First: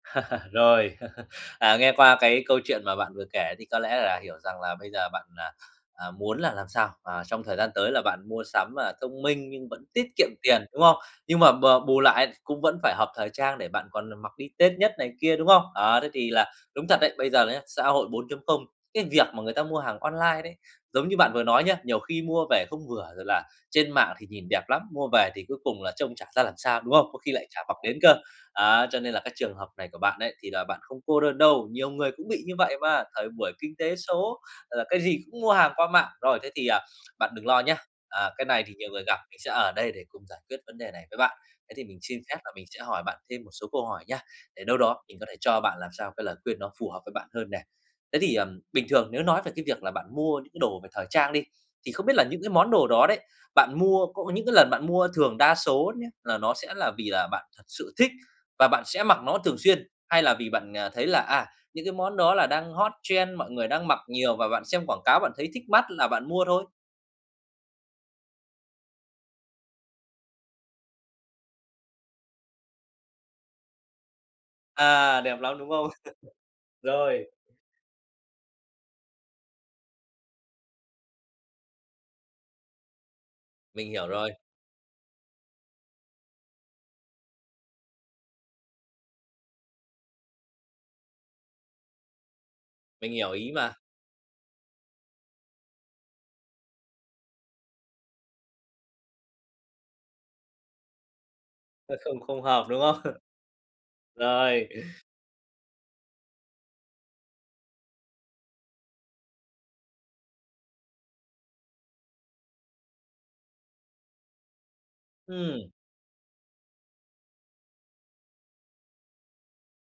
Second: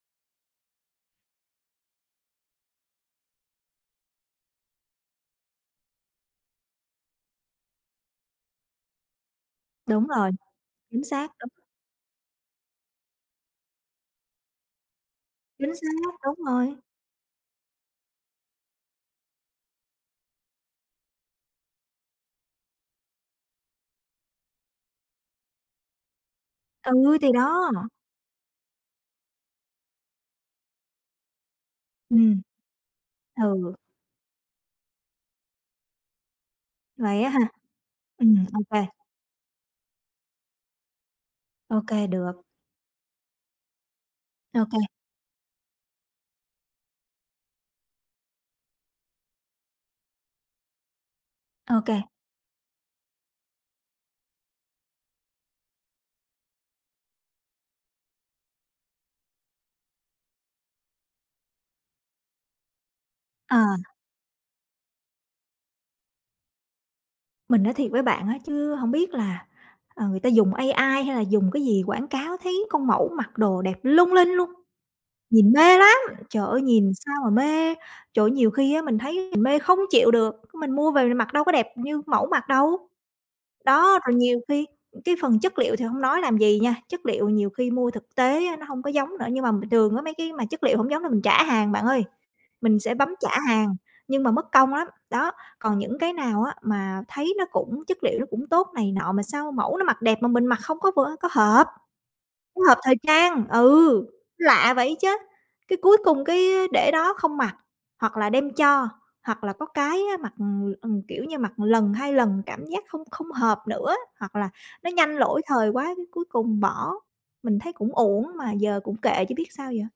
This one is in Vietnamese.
Rồi, à, nghe qua cái câu chuyện mà bạn vừa kể thì có lẽ là hiểu rằng là bây giờ bạn, ờ, à, muốn là làm sao mà trong thời gian tới là bạn mua sắm, à, thông minh nhưng vẫn tiết Đúng kiệm rồi, tiền, đúng không? chính xác Nhưng đó. mà b bù lại ấy thì cũng vẫn phải hợp thời trang, để bạn còn nà mặc đi Tết nhất này kia, đúng không? Chính Ờ, thế xác, thì đúng là rồi. đúng thật đấy, bây giờ là nhá, xã hội 4.0, cái việc mà người ta mua hàng online đấy, giống như bạn vừa nói nhé, nhiều khi mua về không vừa, rồi là trên mạng thì nhìn đẹp lắm, mua về thì cuối cùng là trông chả ra làm sao, đúng không? Ừ, Có khi thì lại chả đó. mặc đến cơ. Á, cho nên là cái trường hợp này của bạn ấy thì là bạn không cô đơn đâu, nhiều người cũng Ừm. bị như vậy mà, thời buổi kinh Ừ. tế số, là cái gì cũng mua hàng qua mạng. Rồi, thế thì, à, Vậy bạn á ha? đừng lo nhá, à, Ừm, cái ô này thì kê. nhiều người gặp, mình sẽ ở đây để cùng giải quyết vấn đề này với bạn. Thế Ô thì mình kê, xin phép được. là mình sẽ hỏi bạn thêm một số câu hỏi nhá, Ô để đâu kê. đó mình có thể cho bạn làm sao cái lời khuyên nó phù hợp với bạn hơn nè. Thế thì, ờm, bình thường nếu nói về cái việc là bạn mua những cái đồ về thời trang đi, Ô thì kê. không biết là những cái món đồ đó đấy, bạn mua, có những cái lần bạn mua thường đa số nhé, là nó sẽ là vì là bạn thật sự thích và bạn sẽ mặc nó thường xuyên? Hay là vì bạn, ờ, thấy là, à, những cái món đó là đang hot trend, mọi Ờ. người đang mặc nhiều, và bạn xem quảng cáo bạn thấy thích mắt là bạn mua thôi? Mình nói thiệt với bạn á chứ hổng biết là, ờ, người ta dùng AI hay là dùng cái gì quảng cáo, thấy con mẫu mặc đồ đẹp lung linh luôn, À, đẹp nhìn lắm, đúng mê không? lắm! Trời ơi, nhìn sao Rồi. mà mê, trời ơi, nhiều khi á mình thấy mình mê không chịu được, mình mua về mình mặc đâu có đẹp như mẫu mặc đâu! Mình Đó, hiểu rồi rồi. nhiều khi cái phần chất liệu thì hông nói làm gì nha, chất liệu nhiều khi mua thực tế á nó hông có giống nữa. Nhưng mà bình thường á, mấy cái mà chất liệu hổng giống là mình trả hàng bạn ơi, mình sẽ bấm Mình trả hiểu ý mà. hàng, nhưng mà mất công lắm. Đó, còn những cái nào á mà thấy nó cũng chất liệu nó cũng tốt này nọ, mà sao mẫu nó mặc đẹp mà mình mặc không có vưa có hợp, Ơ, không không không hợp, hợp đúng thời không? trang, ừ, Rồi. lạ vậy chớ! Cái, cuối cùng cái, để đó không mặc, hoặc là đem cho, hoặc là có cái á, mặc, ừm, ừm, kiểu như, mặc lần 2 lần cảm giác không không hợp nữa, hoặc là nó nhanh lỗi thời Ừm. quá, cái cuối cùng bỏ. Mình thấy cũng uổng mà giờ cũng kệ chứ biết sao giờ?